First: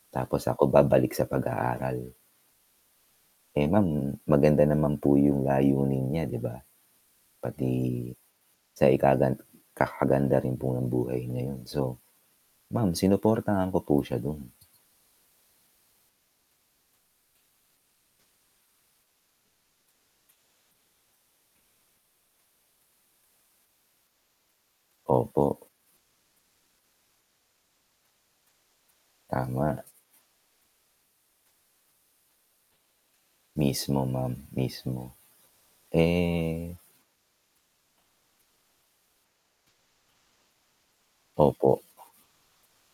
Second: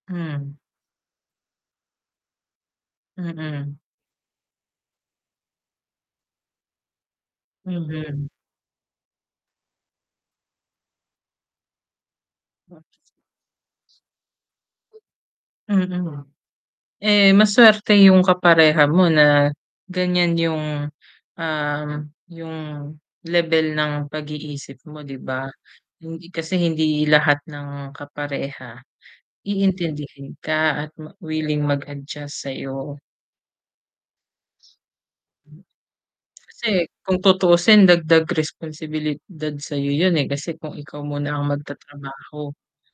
Tapos Mm. ako babalik sa pag aaral. Eh Mm. ma'am, maganda naman po yung layunin niya, 'di ba? Pati Mhm. sa ikagan ikakaganda rin po ng buhay na yun. So ma'am, sinuportahan ko po siya dun. Mm. Eh, masuwerte yung kapareha mo na ganyan yung, um, yung lebel ng pag-iisip mo, 'di ba? Opo. Hindi kasi hindi lahat ng kapareha Tama. iintindihin ka at ma willing mag-adjust sayo. Mismo ma'am, mismo. Kasi Eh kung tutuusin dagdag responsibilidad sayo, yun eh, kasi kung ikaw muna ang Opo. magtatrabaho.